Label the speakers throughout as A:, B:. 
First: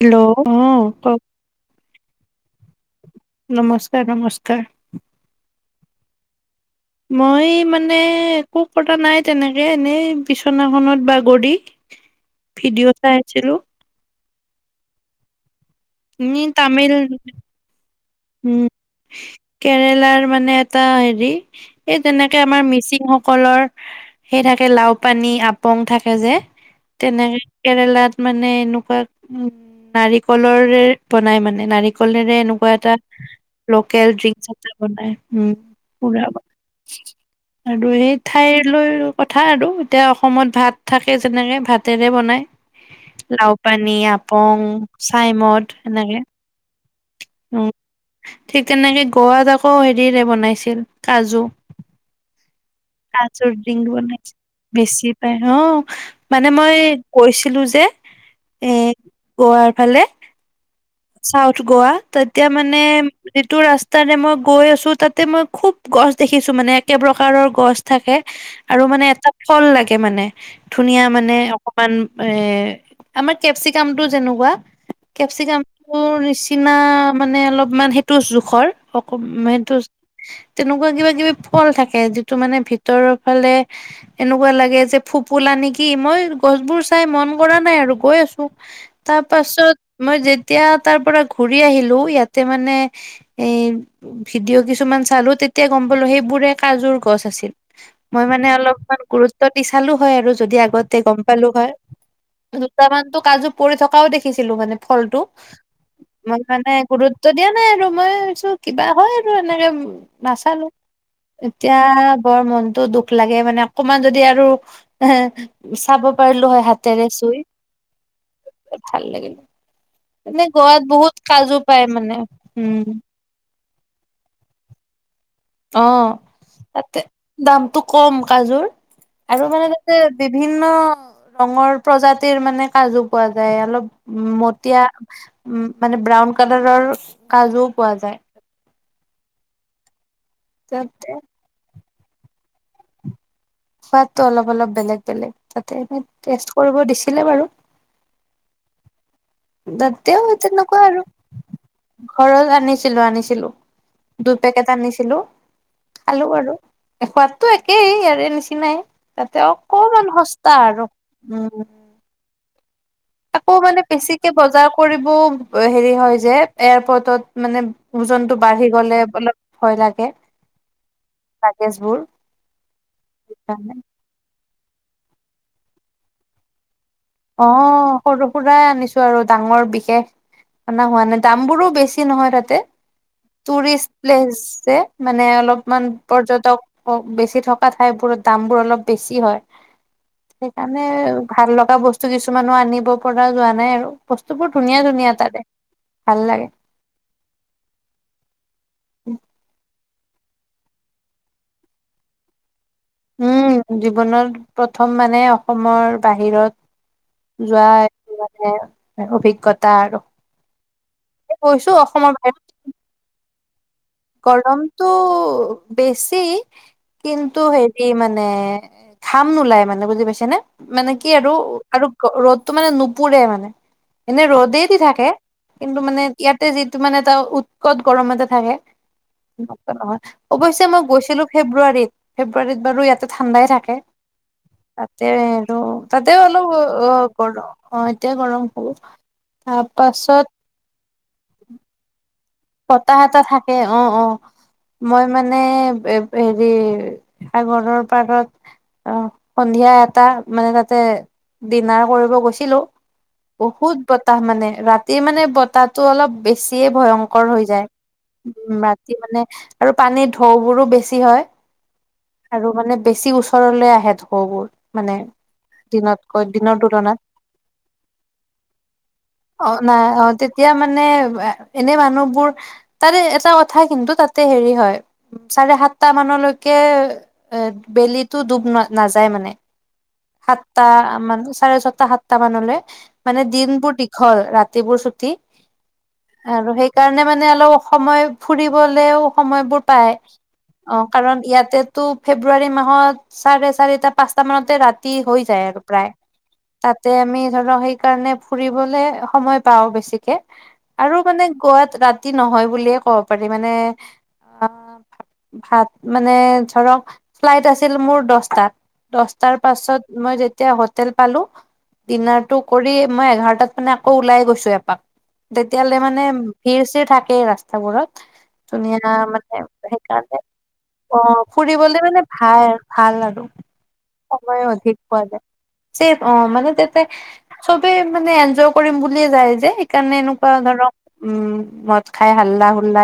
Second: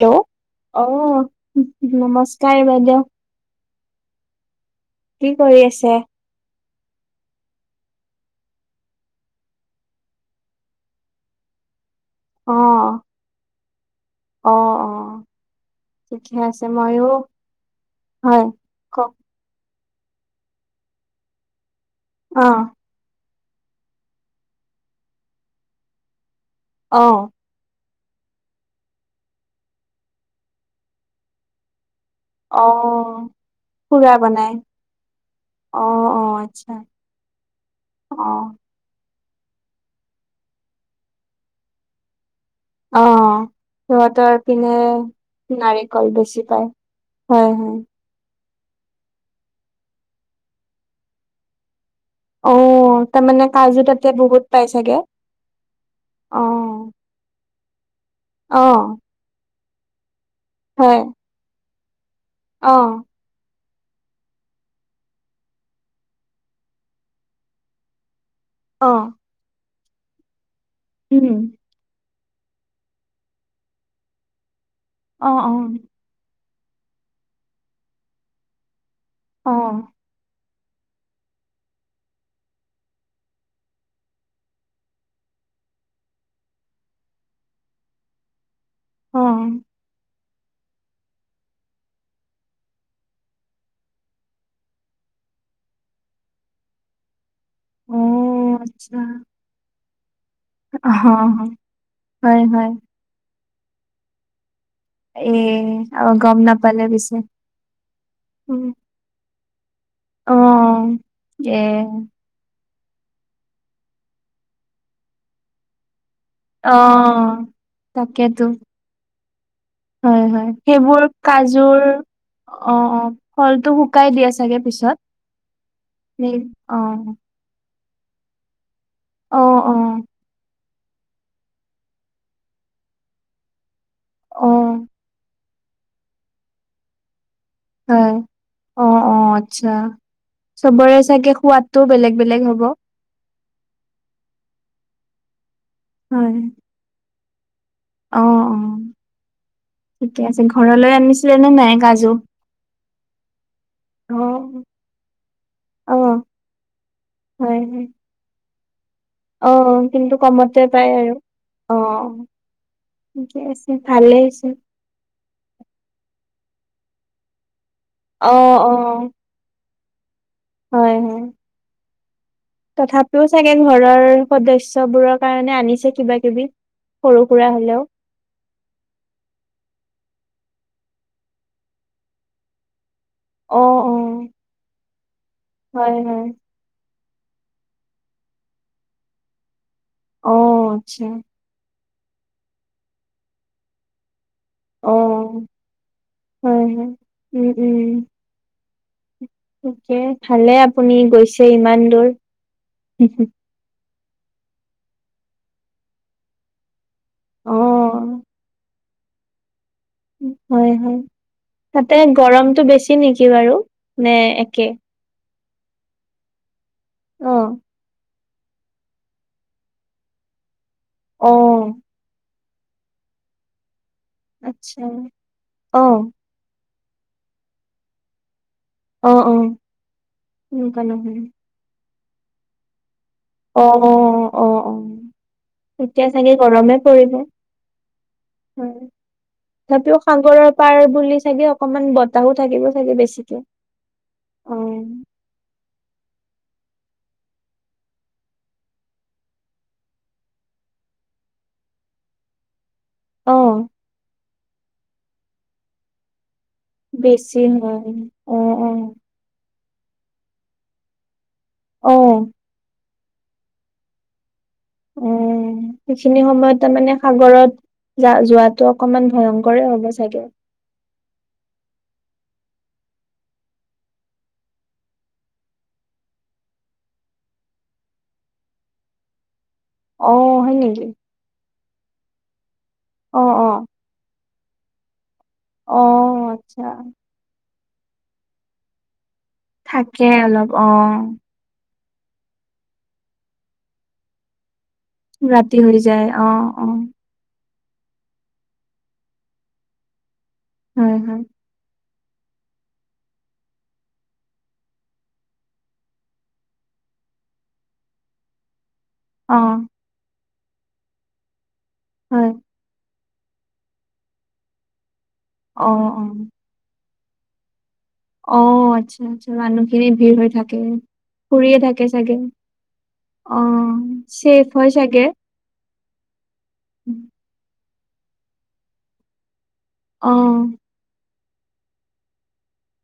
A: Hello অ' কওঁক!
B: নমস্কাৰ বাইদেউ
A: নমস্কাৰ। নমস্কাৰ।
B: কি কৰি আছে?
A: মই মানে একো কৰা নাই তেনেকে এনেই বিছনাখনত বাগৰি
B: অ
A: ভিডিঅ' চাই আছিলো।
B: অ', অ' ঠিকে
A: ই
B: আছে
A: তামিল
B: ময়ো হয়
A: উম,
B: কওঁক।
A: কেৰেলাৰ মানে এটা হেৰি এই তেনেকে
B: অ
A: আমাৰ মিচিং কলৰ সেই থাকে লাও পানী আপং থাকে যে
B: অ
A: তেনেকে কেৰেলাত মানে এনেকুৱা উম নাৰিকলৰে বনাই মানে নাৰিকলেৰে
B: অ
A: এনেকুৱা এটা লোকেল
B: খুৰা
A: ড্ৰিংকছ
B: বনাই
A: এটা বনাই। উম
B: অ অ
A: পুৰা
B: আচ্ছা
A: আৰু সেই
B: অ
A: ঠাইলৈ। কথা আৰু এতিয়া অসমত ভাত থাকে যেনেকে ভাতেৰে বনাই।
B: অ',
A: লাও পানী
B: সিহঁতৰ
A: আপং
B: পিনে
A: চাইমদ
B: নাৰিকল
A: এনেকে
B: বেছি পায়। হম,
A: উ
B: হম।
A: ঠিক তেনেকে গোৱাত আকৌ হেৰিৰে বনাইছিল কাজু।
B: অ'। অ', তাৰ মানে
A: কাজুৰ ডিং
B: কাজু তাতে
A: বনাইছিল
B: বহুত পাই চাগে,
A: বেছি পাই অ মানে মই
B: অ'।
A: গৈছিলো
B: আহ।
A: ভালো?
B: অ'।
A: গোৱা তাতে মানে যিটো ৰাস্তা তাৰে মই গৈ আছো তাতে মই খুব গছ দেখিছো মানে একে প্ৰকাৰৰ গছ থাকে। আৰু
B: অ
A: মানে এটা ফল লাগে মানে, ধুনীয়া
B: উম
A: মানে অকমান এ আমাৰ কেপচিকামটো যেনেকুৱা
B: অ
A: কেপচিকামটোৰ নিচি কিনা মানে অলপমান সেইটো জোখৰ অ'
B: অ অ
A: সেইটো তেনেকুৱা কিবা কিবি ফল থাকে যিটো মানে ভিতৰৰ ফালে এনেকুৱা লাগে যে ফোপোলা। নেকি মই গছবোৰ চাই মন কৰা নাই আৰু গৈ আছো। তাৰ
B: অ
A: পাছত মই যেতিয়া তাৰ পৰা ঘুৰি আহিলো ইয়াতে মানে এ ভিডিঅ' কিছুমান চালো। তেতিয়া গম পালো সেই [unintelligible] কাজুৰ গছ আছিল। মই মানে
B: অ' আচ্ছা
A: অলপমান গুৰুত্ব দি চালো হৈ আৰু যদি আগতে গম পালো
B: অ'
A: হয়
B: হয় হয়
A: দুটামানতো কাজু পৰি থকাও দেখিছিলো মানে। ফলটো
B: এ গম
A: মই মানে
B: নাপালে পিছে
A: গুৰুত্ব দিয়া নাই আৰু মই ভাবছো
B: উম,
A: কিবা হয় আৰু এনেকে।
B: অ'
A: নাচালো।
B: এ
A: এতিয়া বৰ মন। টো দুখ লাগে মানে অকমান যদি আৰু এ চাব। পাৰলো হয় হাতেৰে
B: অ'
A: চুই
B: তাকেতো
A: ভাল লাগিলো এনে গোৱাত
B: কুৰ
A: বহুত কাজু
B: কাজুৰ,
A: পায় মানে উম
B: অ' ফলটো শুকাই দিয়ে চাগে পিছত।
A: অ'
B: নে? অ'
A: তাতে দামটো কম কাজোৰ,
B: অ'
A: আৰু মানে তাতে
B: অ'
A: বিভি -ন্ন ৰঙৰ প্ৰজাতিৰ মানে কাজু পোৱা যায় অলপ উ
B: অ'
A: মতিয়া উম মানে ব্ৰাউন কালাৰৰ কাজুও পোৱা
B: হয়
A: যায়।
B: অ', অ', আচ্ছা চবৰে
A: তাতে
B: চাগে সোৱাদটো বেলেগ বেলেগ হ'ব।
A: সোৱাদটো অলপ অলপ বেলেগ বেলেগ তাতে
B: হয়
A: টেষ্ট কৰিব দিছিলে বাৰু।
B: অ', অ'। ঠিকে
A: তাতেও
B: আছে
A: তেনেকুৱা
B: ঘৰলৈ
A: আৰু,
B: আনিছিলে নে নাই কাজু
A: ঘৰত আনিছিলো আনিছিলো, দুই
B: অ'
A: পেকেট আনিছিলো
B: অ'
A: খালো আৰু, সোৱাদতো
B: হয় হয়
A: একেই ইয়াৰে নিচিনাই।
B: অ
A: তাতে অকমান
B: কিন্তু
A: সস্তা
B: কমতে
A: আৰু,
B: পায়
A: উম।
B: অ ঠিকে
A: আকৌ
B: আছে
A: মানে
B: ভালে
A: বেছিকে
B: হৈছে
A: বজাৰ কৰিবও হেৰি হয় যে, এয়াৰপৰ্টত মানে
B: অ
A: ওজনটো বাঢ়ি
B: অ
A: গলে অলপ ভয় লাগে,
B: হয় হয়
A: লাগেজ বোৰ।
B: তথাপিও চাগে
A: সেইকাৰণে
B: ঘৰৰ সদস্যবোৰৰ কাৰণে আনিছে কিবা কিবি? সৰু সুৰা হলেও
A: অ' সৰু সুৰা আনিছো আৰু ডাঙৰ বিশেষ অনা হোৱা নাই, দাম বোৰো বেছি নহয় তাতে,
B: অ
A: টুৰিষ্ট
B: অ
A: প্লেচ যে। মানে অলপমান
B: হয় হয়
A: পৰ্যটক বেচি থকা ঠাইবোৰত দাম বোৰ অলপ বেছি হয়।
B: অ
A: সেইকাৰণে
B: আচ্ছা
A: ভাল লগা বস্তু কিছুমানো আনিব পৰা যোৱা নাই আৰু। বস্তুবোৰ ধুনীয়া
B: অ
A: ধুনীয়া তাতে, ভাল লাগে।
B: হয় হয় উম উম
A: উম।
B: তাকে ভালে আপুনি গৈছে ইমান দূৰ।
A: উম জীৱনত প্ৰথম মানে অসমৰ বাহিৰত
B: অ
A: যোৱা মানে অভিজ্ঞতা আৰু
B: হয়-হয়।
A: কৈছো
B: তাতে
A: অসমৰ বাহিৰত
B: গৰমটো বেছি নেকি বাৰু? নে একে
A: গৰমটো বেছি,
B: অ
A: কিন্তু হেৰি মানে -নে ঘাম নোলাই মানে বুজি পাইছানে, মানে কি
B: অ
A: আৰু আৰু ৰ'দ টো মানে নুপুৰে মানে, এনে ৰ'দে দি
B: আচ্ছা
A: থাকে, কিন্তু
B: অ
A: মানে ইয়াতে যি -টো মানে এটা উৎকত গৰম এটা থাকে।
B: অ অ
A: ন নহয় অৱশ্যে
B: সেনেকুৱা
A: মই
B: নহয়।
A: গৈছিলো ফেব্ৰুৱাৰীত, ফেব্ৰুৱাৰীত বাৰু ইয়াতে ঠাণ্ডাই
B: অ
A: থাকে
B: অ অ
A: তাতে আৰু
B: তেতিয়া
A: তাতে
B: চাগে
A: অলপ
B: গৰমে পৰিব
A: গৰম অ', এতিয়া গৰম হ'ব।
B: হয়।
A: তাৰ
B: তথাপিও
A: পাছত
B: সাগৰৰ পাৰ বুলি চাগে অকমান বতা-
A: বতাহ এটা থাকে, অ'-অ',
B: অ
A: মই মানে এ হেৰি সাগৰৰ পাৰত। অ' সন্ধিয়া এটা, মানে তাতে ডিনাৰ কৰিব গৈছিলো।
B: অ
A: বহুত বতাহ মানে, ৰাতিৰ মানে বতাহটো অলপ বেছিয়ে ভয়ংকৰ।
B: বেছি
A: হৈ যায়,
B: হয় অ
A: উম
B: অ
A: ৰাতি মানে আৰু পানীৰ ঢৌ বোৰো বেছি হয়
B: অ
A: আৰু মানে। বেছি ওচৰলৈ আহে ঢৌবোৰ মানে,
B: অ সেইখিনি
A: দিনতকৈ
B: সময়ত
A: দিনৰ
B: তাৰমানে
A: তুলনাত।
B: সাগৰত যা যোৱাটো অকমান ভয়ংকৰে
A: অ' নাই
B: হ'ব
A: অ'
B: চাগে।
A: তেতিয়া মানে, এনে মানুহ বোৰ তাৰে এটা কথা কিন্তু, তাতে হেৰি হয় উ চাৰে সাতটা মানলৈকে এ বেলিতো ডুব ন নাযায় মানে।
B: অ হয়
A: সাতটা
B: নেকি?
A: মান চাৰে ছয়টা সাতটা মানলে
B: অ
A: মানে
B: অ
A: দিনবোৰ দীঘল ৰাতি [unintelligible] বোৰ চুটি।
B: অ' আচ্ছা।
A: মানে অলপ সময় ফুৰিবলেও সময়বোৰ পায়,
B: থাকে অলপ
A: অ' কাৰণ ইয়াতে ত' ফেব্ৰুৱাৰী মাহত চাৰে চাৰিটা পাঁচটা মানতে ৰাতি হৈ যায়
B: ৰাতি
A: আৰু
B: হৈ
A: প্ৰায়,
B: যায় অ অ
A: তাতে আমি [unintelligible] সেইকাৰণে ফুৰিবলে সময় পাওঁ বেছিকে, আৰু
B: হয় হয়।
A: মানে গৈ ৰাতি নহয় বুলিয়ে ক'ব পাৰি মানে অ ভাত মানে ধৰক ফ্লাইট আছিল মোৰ দহটাত দশটাৰ
B: অ
A: পাছত মই যেতিয়া হোটেল পালো
B: হয়
A: ডিনাৰটো কৰি মই এঘাৰটাত মানে আকৌ ওলাই গৈছো এপাক
B: অ
A: তেতিয়ালে মানে
B: অ
A: [unintelligible] থাকে ৰাস্তাবোৰত
B: অ
A: ধুনীয়া
B: আচ্ছা আচ্ছা
A: মানে
B: মানুহখিনি ভিৰ
A: সেইকাৰণে
B: হৈ থাকে
A: অ
B: ফুৰিয়ে
A: ফুৰিবলে
B: থাকে
A: মানে
B: চাগে
A: ভাই আৰু ভাল
B: অ
A: সময়
B: চেফ হয়
A: অধিক পোৱা
B: চাগে
A: যায় চে অ মানে তাতে চবে মানে এনজয় কৰিম বুলিয়ে যায় যে সেইকাৰণে
B: অ
A: এনেকুৱা ধৰক উম মদ খাই হাল্লা হুল্লা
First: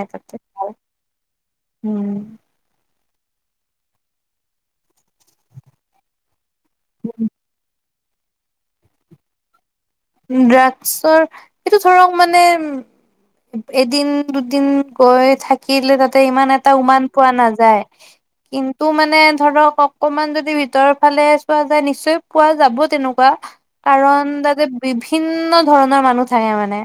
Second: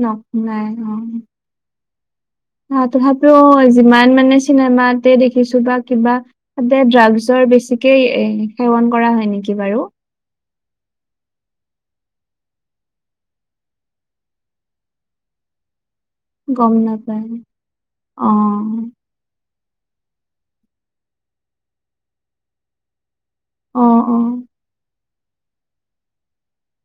B: ন
A: তাতে
B: নাই অ
A: উম
B: আ, তথাপিও যিমান মানে চিনেমাতে দেখিছো বা কিবা তাতে ড্ৰাগছৰ বেছি সেই এ সেৱন কৰা হয় নেকি বাৰু
A: ড্ৰাগছৰ এইটো ধৰক মানে এদিন দুদিন গৈ থাকিলে তাত ইমান এটা
B: গম
A: উমান
B: নাপায়
A: পোৱা নাযায়
B: অ
A: কিন্তু মানে ধৰক অকমান যদি ভিতৰৰ ফালে চোৱা যায় নিশ্চয় পোৱা যাব তেনেকুৱা
B: অ অ
A: কাৰণ তাতে বিভিন্ন ধৰণৰ মানুহ থাকে মানে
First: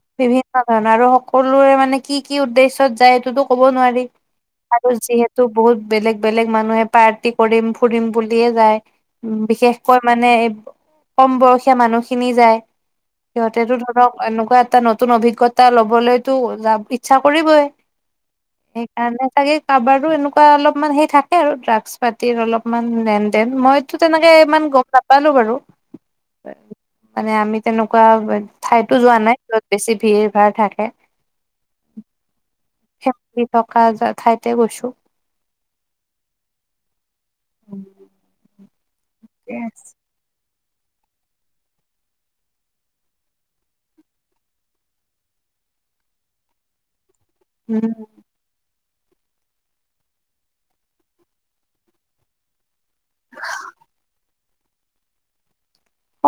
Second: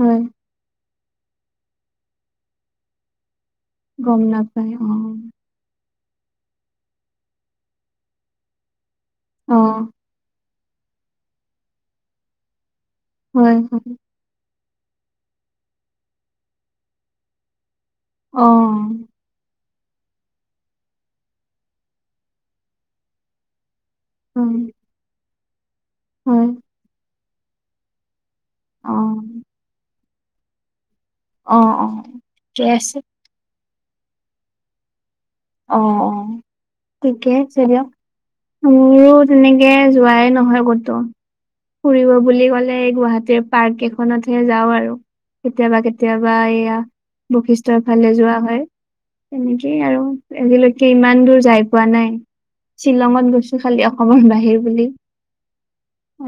B: হয়
A: বিভিন্ন ধৰণৰ আৰু সকলোৰে মানে কি কি উদেশ্যত যায় এইটোতো ক'ব নোৱাৰি
B: গম নাপায় অ
A: আৰু যিহেতু বহুত বেলেগ বেলেগ মানুহে পাৰ্টি কৰিম ফুৰিম বুলিয়ে যায়
B: অ
A: বিশেষকৈ মানে কম বয়সীয়া মানুহ খিনি যায়
B: হয়
A: সিহঁতেতো
B: হয়
A: ধৰক এনেকুৱা এটা নতুন অভিজ্ঞতা লবলৈতো য ইচ্ছা কৰিবই
B: অ
A: সেইকাৰণে চাগে কাবাৰোতো এনেকুৱা অলপমান সেই থাকে আৰু ড্ৰাগছ পাতিৰ অলপমান লেন দেন মই টো তেনেকে
B: হয়
A: ইমান গম নাপালো বাৰু
B: হয়
A: মানে আমি তেনেকুৱা ঠাইতো
B: অ
A: যোৱা নাই যত বেছি ভিৰ ভাৰ থাকে
B: অ অ ত আছে
A: ফেমিলি থকা হজাৰ ঠাইতে গৈছোঁ
B: অ অ থিকে আছে দিয়ক মোৰো
A: ঠিকে
B: তেনেকে
A: আছে।
B: যোৱাই নহয় ক'তো ফুৰিব বুলি ক'লে এই গুৱাহাটীৰ পাৰ্ক কেইখনতহে যাওঁ আৰু কেতিয়াবা কেতিয়াবা এইয়া বশিষ্ঠৰ
A: উম।
B: ফালে যোৱা হয় তেনেকেই আৰু আজিলৈকে ইমান দূৰ যাই পোৱা নাই শ্বিলঙত গৈছোঁ খালি অসমৰ বাহিৰ বুলি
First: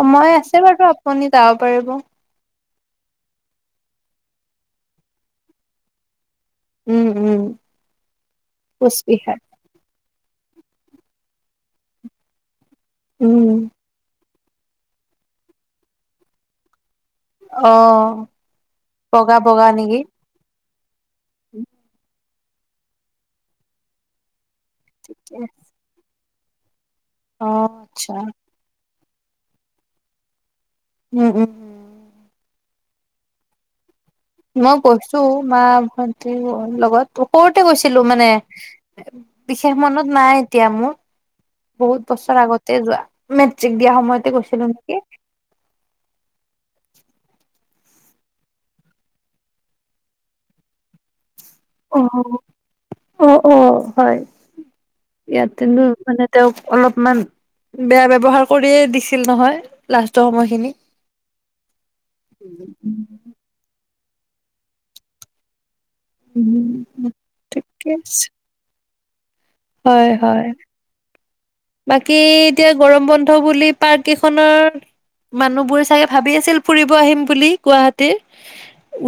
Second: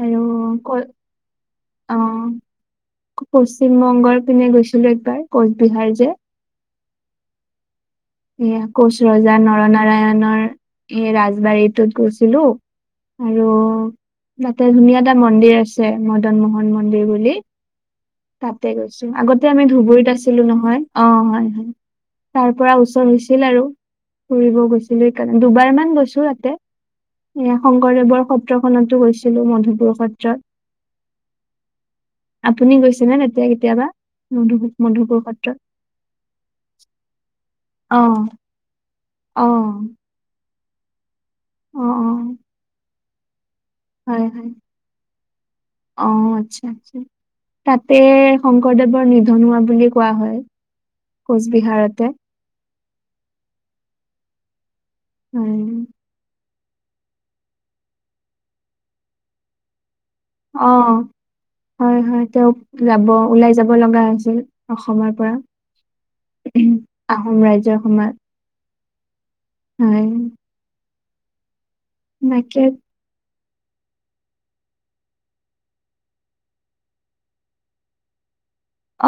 B: আৰু
A: আছে
B: ক
A: বাৰু আপুনি যাব পাৰিব
B: অ পশ্চিম বংগৰ পিনে গৈছিলোঁ একবাৰ কোচবিহাৰ যে
A: উম উম
B: এয়া কোচ ৰজা
A: কোচবিহাৰ।
B: নৰনাৰায়ণৰ এই ৰাজবাৰীটোত গৈছিলো
A: উম
B: আৰু এ ধুনীয়া এটা মন্দিৰ আছে মদন মোহন মন্দিৰ বুলি
A: অ
B: তাতে গৈছো
A: বগা
B: আগতে আমি
A: বগা নেকি?
B: ধুবুৰীত আছিলো নহয় অ হয় হয় তাৰ পৰা ওচৰ হৈছিল আৰু ফুৰিব গৈছিলো সেইকাৰণে দুবাৰমান গৈছো তাতে
A: অ
B: এ
A: আচ্ছা।
B: শংকৰদেৱৰ সত্ৰখনতো গৈছিলো মধুপুৰ সত্ৰত
A: উম উম উম উম
B: আপুনি গৈছেনে তেতিয়া কেতিয়াবা মধু
A: মই
B: মধুপুৰ
A: কৈছো
B: সত্ৰত
A: মা ভন্টিৰ লগত বহুত
B: অ
A: গৈছিলোঁ মানে
B: অ
A: বিশেষ মনত নাই এতিয়া মোৰ
B: অ অ
A: বহুত বছৰ আগতে যোৱা ম চেক দিয়া
B: হয়
A: সময়তে
B: হয়
A: গৈছিলোঁ নেকি
B: অ আচ্ছা আচ্ছা তাতে শংকৰদেৱৰ নিধন হোৱা বুলি কোৱা হয় কোচবিহাৰতে
A: অ', অ', অ' হয়। ইয়াত কিন্তু
B: হয়
A: মানে তেওঁক অলপমান বেয়া ব্যৱহাৰ কৰিয়ে দিছিল নহয়। লাষ্টৰ সময়খিনি।
B: অ' হয়- হয় তেওঁক যাব
A: উম
B: ওলাই যাব লগা ছিল অসমৰ পৰা
A: উম,
B: আহোম ৰাজ্যৰ
A: ঠিকে
B: সময়ত
A: আছে। হয় হয়। বাকী এতিয়া গৰম বন্ধ বুলি পাৰ্ক কেইখনৰ মানুহবোৰে চাগে ভাবি আছিল ফুৰিব আহিম বুলি গুৱাহাটী।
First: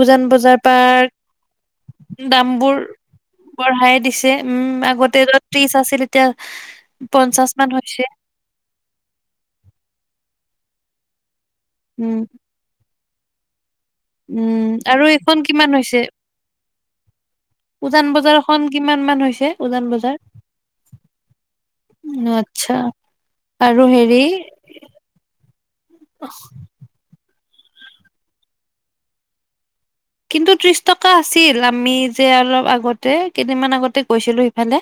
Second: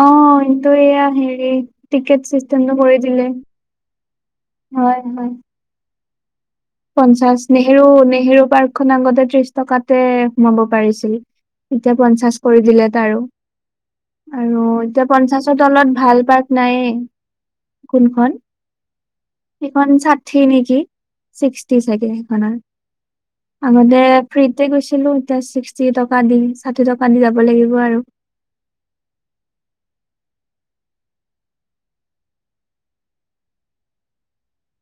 B: অ' এটো এয়া হেৰি টিকেট
A: দামবোৰ
B: চিষ্টেমটো কৰি দিলে।
A: বঢ়াই দিছে উম,
B: হয়
A: আগতে
B: হয়
A: ত্ৰিছ আছিল এতিয়া
B: পঞ্চাশ
A: মান
B: নেহেৰু
A: হৈছে
B: নেহেৰু পাৰ্কখন আগতে ত্ৰিশ টকাতে সোমাব পাৰিছিল। এতিয়া
A: উম,
B: পঞ্চাশ কৰি দিলে তাৰো।
A: উম,
B: আৰু এতিয়া
A: এইখন
B: পঞ্চাশৰ
A: কিমান
B: তলত
A: হৈছে?
B: ভাল পাৰ্ক নাইয়ে।
A: উজান বজাৰৰ খন কিমান। মান হৈছে উজান
B: এখন
A: বজাৰ?
B: ষাঠি নেকি, ছিক্সটি চাগে সেইখনৰ
A: আচ্ছা আৰু
B: আগতে
A: হেৰি
B: ফ্ৰীতে গৈছিলো এতিয়া ছিক্সটি টকা দি ষাঠি টকা দি যাব। লাগিব আৰু।
A: কিন্তু ত্ৰিশ টকা আছিল আমি যে অলপ আগতে কেইদিনমান আগতে গৈছিলো সিফালে।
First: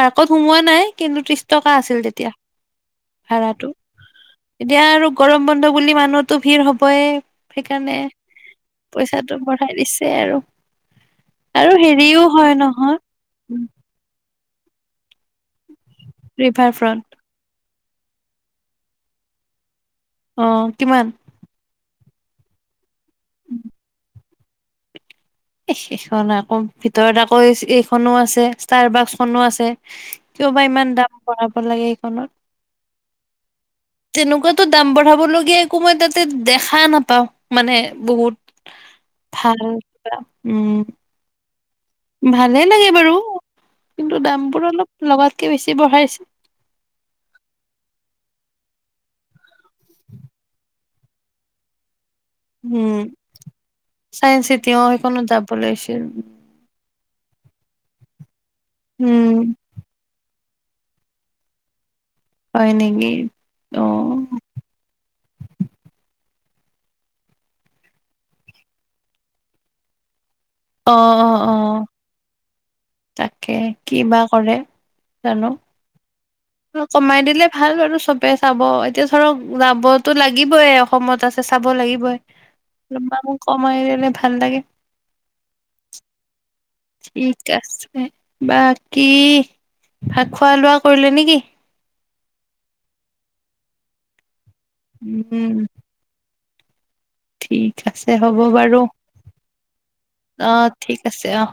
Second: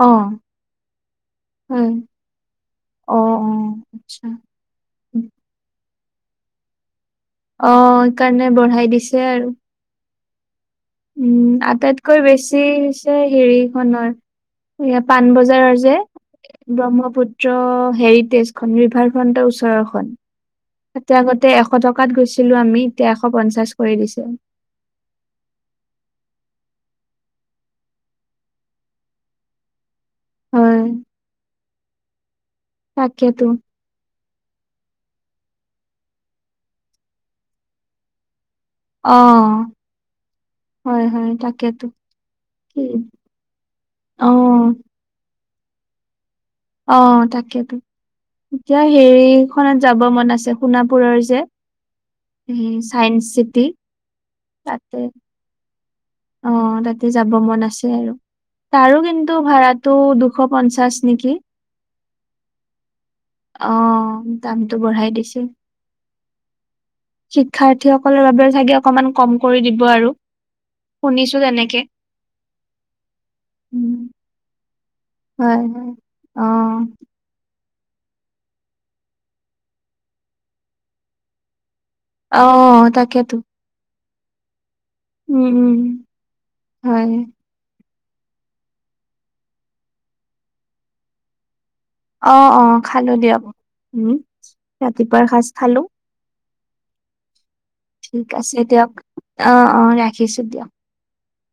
A: পাৰ্কত
B: অ'।
A: সোমোৱা নাই কিন্তু ত্ৰিশ টকা
B: হয়।
A: আছিল তেতিয়া।
B: অ',
A: ভাড়াটো
B: অ', আচ্ছা।
A: এতিয়া আৰু গৰম বন্ধ বুলি মানুহতো ভিৰ হ'বই।
B: অ', সেইকাৰণে বঢ়াই দিছে। আৰু।
A: বঢ়াই দিছে আৰু
B: উম
A: আৰু
B: আটাইতকৈ
A: হেৰিও হয়
B: বেছি
A: নহয়
B: হৈছে হেৰিখনৰ এয়া পাণবজাৰৰ যে
A: ৰিভাৰ ফ্ৰণ্ট
B: ব্ৰহ্মপুত্ৰ। হেৰিটেজখন ৰিভাৰ ফ্ৰণ্টৰ ওচৰৰ খন
A: অ কিমান
B: তাতে আগতে এ এশ টকাত গৈছিলোঁ আমি এতিয়া এশ পঞ্চাছ কৰি দিছে।
A: এহ সেইখন আকৌ ভিতৰত আকৌ এইখনো আছে ষ্টাৰ বাক্সখনো আছে কিয় বা
B: হয়,
A: ইমান দাম বঢ়াব লাগে এইখনত।
B: তাকেতো
A: তেনেকুৱাতো দাম বঢ়াবলগীয়া একো মই তাতে দেখা নাপাওঁ মানে বহুত।
B: অ',
A: [unintelligible] উম।
B: হয়, হয়, তাকেতো।
A: ভালেই
B: কি
A: লাগে বাৰু কিন্তু
B: অ',
A: দামবোৰ অলপ লগাতকে বেছি বঢ়াইছ
B: অ' তাকেইতো। এতিয়া হেৰিখনত যাব মন আছে সোণাপুৰৰ যে।
A: উম,
B: চায়েন্স চিটি
A: চাইন্স চিটি অ'
B: তাতে।
A: সেইখনত যাব লাগিছিল।
B: অ' তাতে যাব মন আছিলে আৰু তাৰো
A: উম,
B: কিন্তু ভাড়াতো দু শ পঞ্চাছ নেকি।
A: হয় নেকি?
B: অ', দামটো বঢ়াই দিছে। শিক্ষাৰ্থীসকলৰ বাবে চাগে অকমান কম কৰি দিব আৰু।
A: অ',
B: শুনিছো
A: অ',
B: তেনেকে
A: অ'। তাকে কি
B: উম
A: বা কৰে।
B: হয়- হয়।
A: লপ
B: অ
A: কমাই দিলে ভাল বাৰু চবে চাব এতিয়া ধৰক যাবতো লাগিবইে অসমত আছে। চাব লাগিবই
B: অ তাকেতো
A: অলপমান কমাই দিলে ভাল লাগে।
B: উম- উম হয়।
A: ঠিক আছে। বাকী ভাত খোৱা লোৱা কৰিলে নেকি।
B: অ'- অ' খালো দিয়ক, উম ৰাতিপুৱাৰ
A: উম,
B: সাজ খালো।
A: ঠিক আছে
B: ঠিক
A: হ'ব বাৰু।
B: দিয়ক অ অ ৰাখিছো দিয়ক
A: অ', ঠিক আছে অ'।